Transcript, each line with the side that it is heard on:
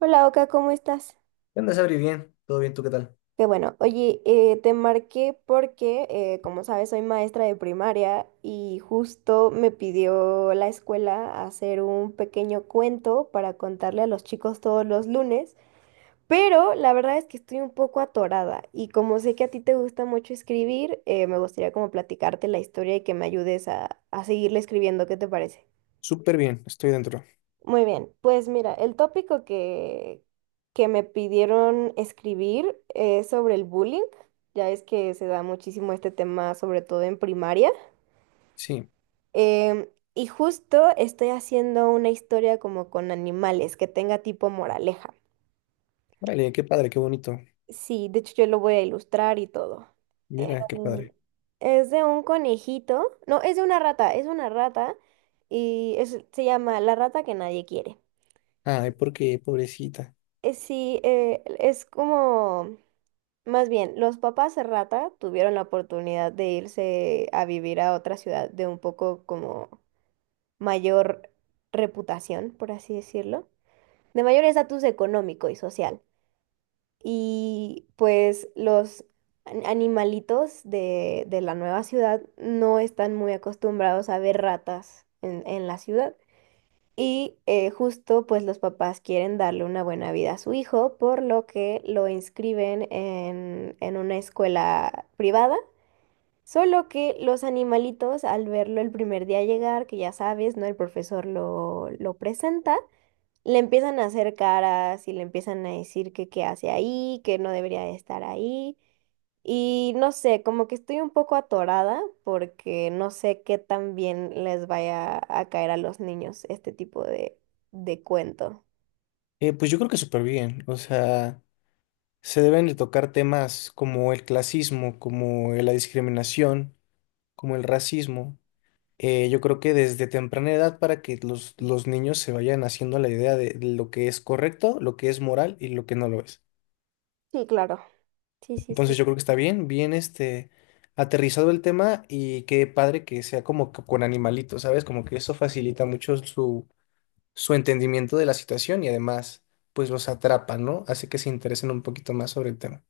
right: Hola Oka, ¿cómo estás?
left: ¿Qué onda, Sabri? Bien, todo bien, ¿tú qué tal?
right: Qué bueno, oye, te marqué porque, como sabes, soy maestra de primaria y justo me pidió la escuela hacer un pequeño cuento para contarle a los chicos todos los lunes, pero la verdad es que estoy un poco atorada y como sé que a ti te gusta mucho escribir, me gustaría como platicarte la historia y que me ayudes a seguirle escribiendo, ¿qué te parece?
left: Súper bien, estoy dentro.
right: Muy bien, pues mira, el tópico que me pidieron escribir es sobre el bullying. Ya es que se da muchísimo este tema, sobre todo en primaria.
left: Sí,
right: Em, y justo estoy haciendo una historia como con animales, que tenga tipo moraleja.
left: vale, qué padre, qué bonito.
right: Sí, de hecho yo lo voy a ilustrar y todo.
left: Mira, qué
right: Mm,
left: padre.
right: Es de un conejito, no, es de una rata, es una rata y se llama La rata que nadie quiere.
left: Ay, ¿por qué, pobrecita?
right: Sí, es como Más bien, los papás rata tuvieron la oportunidad de irse a vivir a otra ciudad de un poco como mayor reputación, por así decirlo, de mayor estatus económico y social. Y pues los animalitos de la nueva ciudad no están muy acostumbrados a ver ratas en la ciudad. Y justo pues los papás quieren darle una buena vida a su hijo, por lo que lo inscriben en una escuela privada. Solo que los animalitos al verlo el primer día llegar, que ya sabes, ¿no? El profesor lo presenta. Le empiezan a hacer caras y le empiezan a decir que qué hace ahí, que no debería de estar ahí. Y no sé, como que estoy un poco atorada porque no sé qué tan bien les vaya a caer a los niños este tipo de cuento.
left: Pues yo creo que súper bien. O sea, se deben de tocar temas como el clasismo, como la discriminación, como el racismo. Yo creo que desde temprana edad para que los niños se vayan haciendo la idea de lo que es correcto, lo que es moral y lo que no lo es.
right: Sí, claro. Sí, sí,
left: Entonces
right: sí.
left: yo creo que está bien este aterrizado el tema y qué padre que sea como que con animalitos, ¿sabes? Como que eso facilita mucho su entendimiento de la situación y además pues los atrapa, ¿no? Hace que se interesen un poquito más sobre el tema.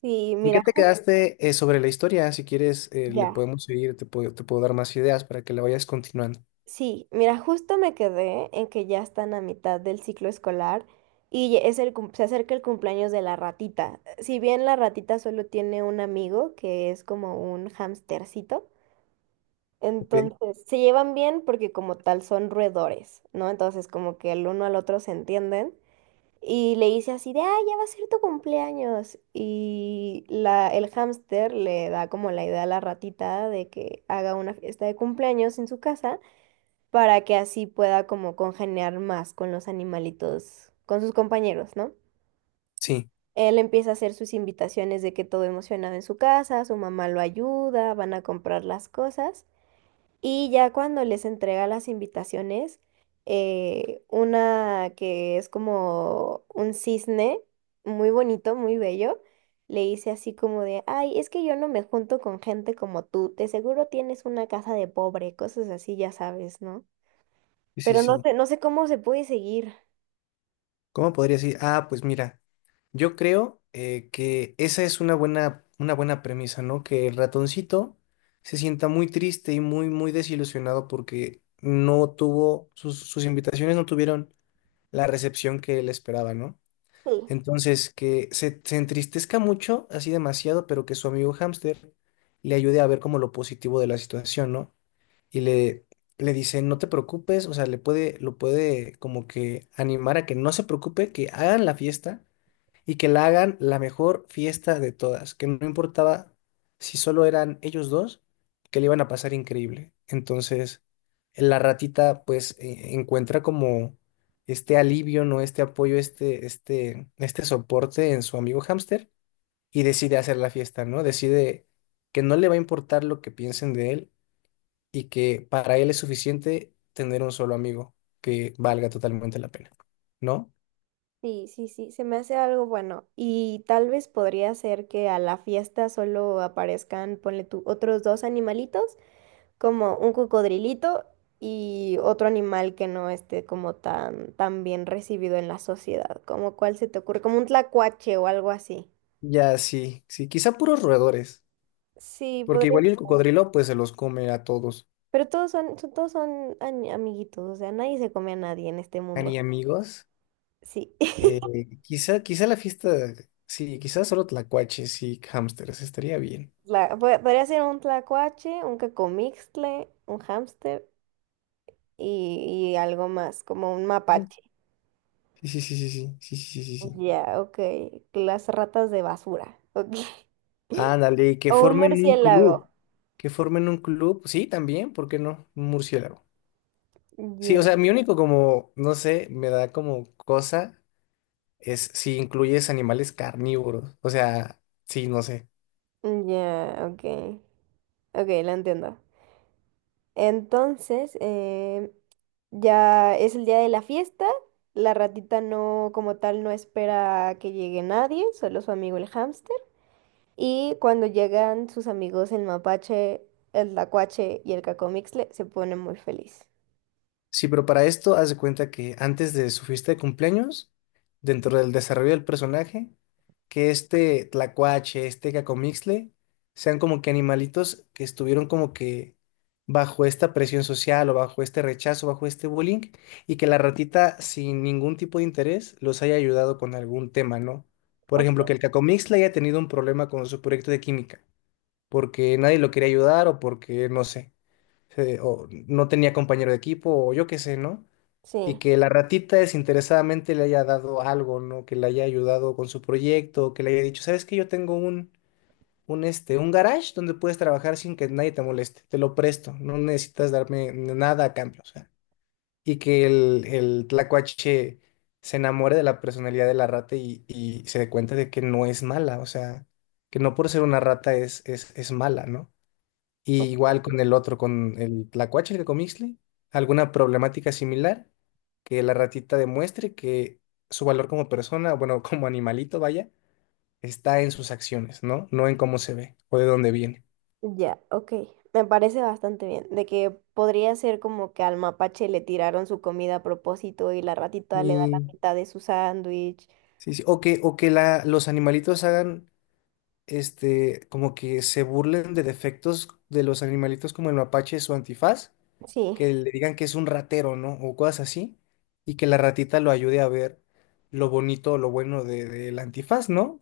right: Sí,
left: ¿En qué
right: mira,
left: te
right: justo.
left: quedaste sobre la historia? Si quieres, le
right: Ya.
left: podemos seguir, te puedo dar más ideas para que la vayas continuando,
right: Sí, mira, justo me quedé en que ya están a mitad del ciclo escolar y se acerca el cumpleaños de la ratita. Si bien la ratita solo tiene un amigo que es como un hamstercito,
left: ¿ok?
right: entonces se llevan bien porque como tal son roedores, ¿no? Entonces como que el uno al otro se entienden y le dice así de, ah, ya va a ser tu cumpleaños y el hámster le da como la idea a la ratita de que haga una fiesta de cumpleaños en su casa para que así pueda como congeniar más con los animalitos, con sus compañeros, ¿no?
left: Sí,
right: Él empieza a hacer sus invitaciones de que todo emocionado en su casa, su mamá lo ayuda, van a comprar las cosas y ya cuando les entrega las invitaciones, una que es como un cisne, muy bonito, muy bello, le dice así como de, ay, es que yo no me junto con gente como tú, de seguro tienes una casa de pobre, cosas así, ya sabes, ¿no?
left: sí, sí,
right: Pero no
left: sí.
right: sé, no sé cómo se puede seguir.
left: ¿Cómo podría decir? Ah, pues mira, yo creo que esa es una una buena premisa, ¿no? Que el ratoncito se sienta muy triste y muy desilusionado porque no tuvo, sus invitaciones no tuvieron la recepción que él esperaba, ¿no?
right: Sí.
left: Entonces, se entristezca mucho, así demasiado, pero que su amigo hámster le ayude a ver como lo positivo de la situación, ¿no? Y le dice, no te preocupes, o sea, lo puede como que animar a que no se preocupe, que hagan la fiesta y que la hagan la mejor fiesta de todas, que no importaba si solo eran ellos dos, que le iban a pasar increíble. Entonces, la ratita pues encuentra como este alivio, ¿no? Este apoyo, este soporte en su amigo hámster y decide hacer la fiesta, ¿no? Decide que no le va a importar lo que piensen de él y que para él es suficiente tener un solo amigo que valga totalmente la pena, ¿no?
right: Sí, sí, sí, se me hace algo bueno. Y tal vez podría ser que a la fiesta solo aparezcan, ponle tú, otros dos animalitos, como un cocodrilito y otro animal que no esté como tan, tan bien recibido en la sociedad. Como cuál se te ocurre, como un tlacuache o algo así.
left: Ya, sí, sí, quizá puros roedores,
right: Sí,
left: porque
right: podría
left: igual y el
right: ser.
left: cocodrilo pues se los come a todos,
right: Pero todos son, todos son amiguitos, o sea, nadie se come a nadie en este
left: a
right: mundo.
left: ni amigos.
right: Sí.
left: eh, Quizá la fiesta, sí, quizá solo tlacuaches y hámsters, estaría bien.
right: Podría ser un tlacuache, un cacomixtle, un hámster y algo más, como un
left: Sí,
right: mapache.
left: sí, sí, sí, sí, sí, sí, sí, sí, sí.
right: Ya, ok. Las ratas de basura. Ok.
left: Ándale, y que
right: O un
left: formen un
right: murciélago.
left: club, que formen un club, sí, también, ¿por qué no? Un murciélago. Sí, o
right: Ya,
left: sea, mi único como, no sé, me da como cosa es si incluyes animales carnívoros. O sea, sí, no sé.
right: ya, ok. Ok, lo entiendo. Entonces, ya es el día de la fiesta. La ratita no, como tal, no espera a que llegue nadie, solo su amigo el hámster. Y cuando llegan sus amigos el mapache, el lacuache y el cacomixle, se pone muy feliz.
left: Sí, pero para esto, haz de cuenta que antes de su fiesta de cumpleaños, dentro del desarrollo del personaje, que este tlacuache, este cacomixle, sean como que animalitos que estuvieron como que bajo esta presión social o bajo este rechazo, bajo este bullying, y que la ratita, sin ningún tipo de interés, los haya ayudado con algún tema, ¿no? Por ejemplo,
right: Ok.
left: que el cacomixle haya tenido un problema con su proyecto de química porque nadie lo quería ayudar o porque, no sé, se- o no tenía compañero de equipo o yo qué sé, ¿no? Y
right: Sí,
left: que la ratita desinteresadamente le haya dado algo, ¿no? Que le haya ayudado con su proyecto, que le haya dicho, ¿sabes qué? Yo tengo un, este, un garage donde puedes trabajar sin que nadie te moleste, te lo presto, no necesitas darme nada a cambio, o sea. Y que el tlacuache se enamore de la personalidad de la rata y se dé cuenta de que no es mala, o sea, que no por ser una rata es mala, ¿no? Y
right: o-
left: igual con el otro, con el tlacuache, el comixle, alguna problemática similar que la ratita demuestre que su valor como persona, bueno, como animalito, vaya, está en sus acciones, ¿no? No en cómo se ve o de dónde viene.
right: ya, ok. Me parece bastante bien. De que podría ser como que al mapache le tiraron su comida a propósito y la ratita le da la
left: Y
right: mitad de su sándwich.
left: sí, sí. O que la, los animalitos hagan, este, como que se burlen de defectos de los animalitos como el mapache, su antifaz,
right: Sí,
left: que le digan que es un ratero, ¿no? O cosas así, y que la ratita lo ayude a ver lo bonito o lo bueno del antifaz, ¿no?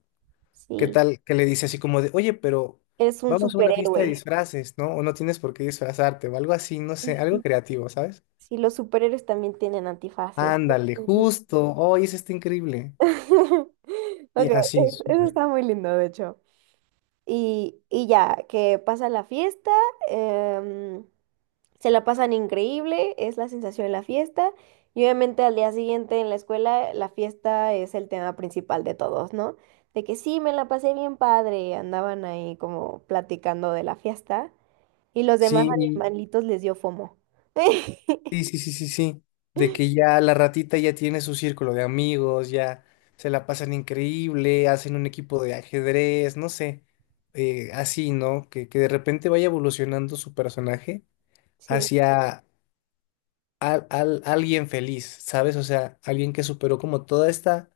left: ¿Qué
right: sí.
left: tal que le dice así como de, oye, pero
right: Es un
left: vamos a una fiesta de
right: superhéroe.
left: disfraces, ¿no? O no tienes por qué disfrazarte, o algo así, no sé, algo
right: Ujú.
left: creativo, ¿sabes?
right: Sí, los superhéroes también tienen antifaces.
left: Ándale,
right: Sí.
left: justo, oye, eso está increíble. Sí,
right: Ok,
left: así,
right: eso está muy lindo, de hecho. Y ya, que pasa la fiesta, em, se la pasan increíble, es la sensación de la fiesta. Y obviamente al día siguiente en la escuela, la fiesta es el tema principal de todos, ¿no? De que sí, me la pasé bien padre, andaban ahí como platicando de la fiesta. Y los demás
left: sí.
right: animalitos les dio FOMO.
left: Sí, sí, sí, sí, sí. De que ya la ratita ya tiene su círculo de amigos, ya se la pasan increíble, hacen un equipo de ajedrez, no sé, así, ¿no? Que de repente vaya evolucionando su personaje
right: Sí.
left: hacia alguien feliz, ¿sabes? O sea, alguien que superó como toda esta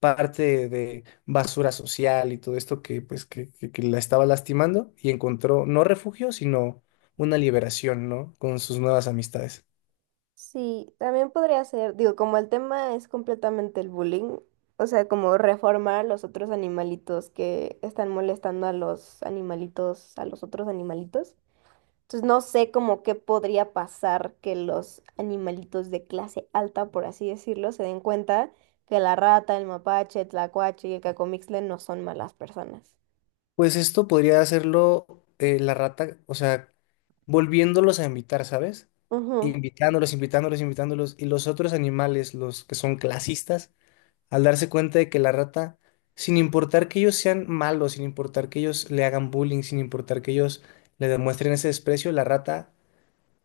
left: parte de basura social y todo esto que pues que la estaba lastimando y encontró no refugio, sino una liberación, ¿no? Con sus nuevas amistades.
right: Sí, también podría ser, digo, como el tema es completamente el bullying, o sea, como reformar los otros animalitos que están molestando a los animalitos, a los otros animalitos. Entonces no sé como qué podría pasar que los animalitos de clase alta, por así decirlo, se den cuenta que la rata, el mapache, el tlacuache y el cacomixtle no son malas personas.
left: Pues esto podría hacerlo la rata, o sea, volviéndolos a invitar, ¿sabes?
right: Ujú.
left: Invitándolos, invitándolos, invitándolos. Y los otros animales, los que son clasistas, al darse cuenta de que la rata, sin importar que ellos sean malos, sin importar que ellos le hagan bullying, sin importar que ellos le demuestren ese desprecio, la rata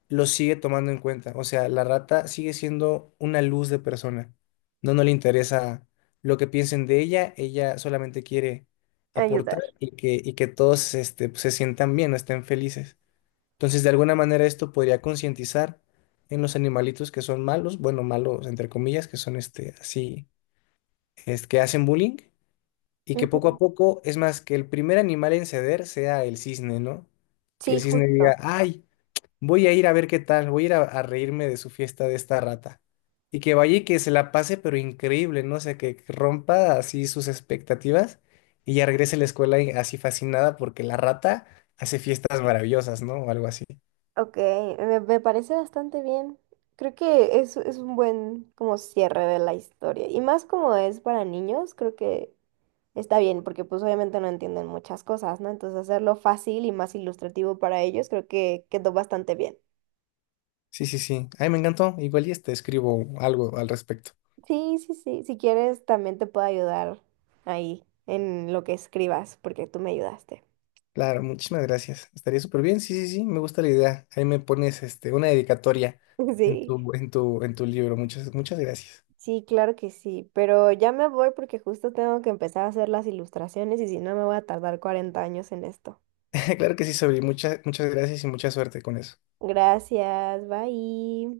left: lo sigue tomando en cuenta. O sea, la rata sigue siendo una luz de persona. No, no le interesa lo que piensen de ella, ella solamente quiere aportar
right: Ayudar.
left: y y que todos este, pues, se sientan bien, estén felices. Entonces, de alguna manera esto podría concientizar en los animalitos que son malos, bueno, malos entre comillas, que son este, así, es que hacen bullying. Y que poco a
right: Ujú.
left: poco, es más, que el primer animal en ceder sea el cisne, ¿no? Que
right: Sí,
left: el cisne diga,
right: justo.
left: ay, voy a ir a ver qué tal, voy a ir a reírme de su fiesta de esta rata. Y que vaya y que se la pase, pero increíble, ¿no? O sea, que rompa así sus expectativas y ya regrese a la escuela así fascinada porque la rata hace fiestas maravillosas, ¿no? O algo así.
right: Ok, me parece bastante bien. Creo que es un buen como cierre de la historia. Y más como es para niños, creo que está bien, porque pues obviamente no entienden muchas cosas, ¿no? Entonces hacerlo fácil y más ilustrativo para ellos, creo que quedó bastante bien.
left: Sí, sí, sí. Ay, me encantó. Igual y te escribo algo al respecto.
right: Sí, sí, sí. Si quieres, también te puedo ayudar ahí en lo que escribas, porque tú me ayudaste.
left: Claro, muchísimas gracias. Estaría súper bien. Sí, sí, sí, me gusta la idea. Ahí me pones este, una dedicatoria
right: Sí,
left: en tu libro. Muchas, muchas gracias.
right: sí, claro que sí. Pero ya me voy porque justo tengo que empezar a hacer las ilustraciones y si no me voy a tardar 40 años en esto.
left: Claro que sí, Sobri. Muchas, muchas gracias y mucha suerte con eso.
right: Gracias, bye.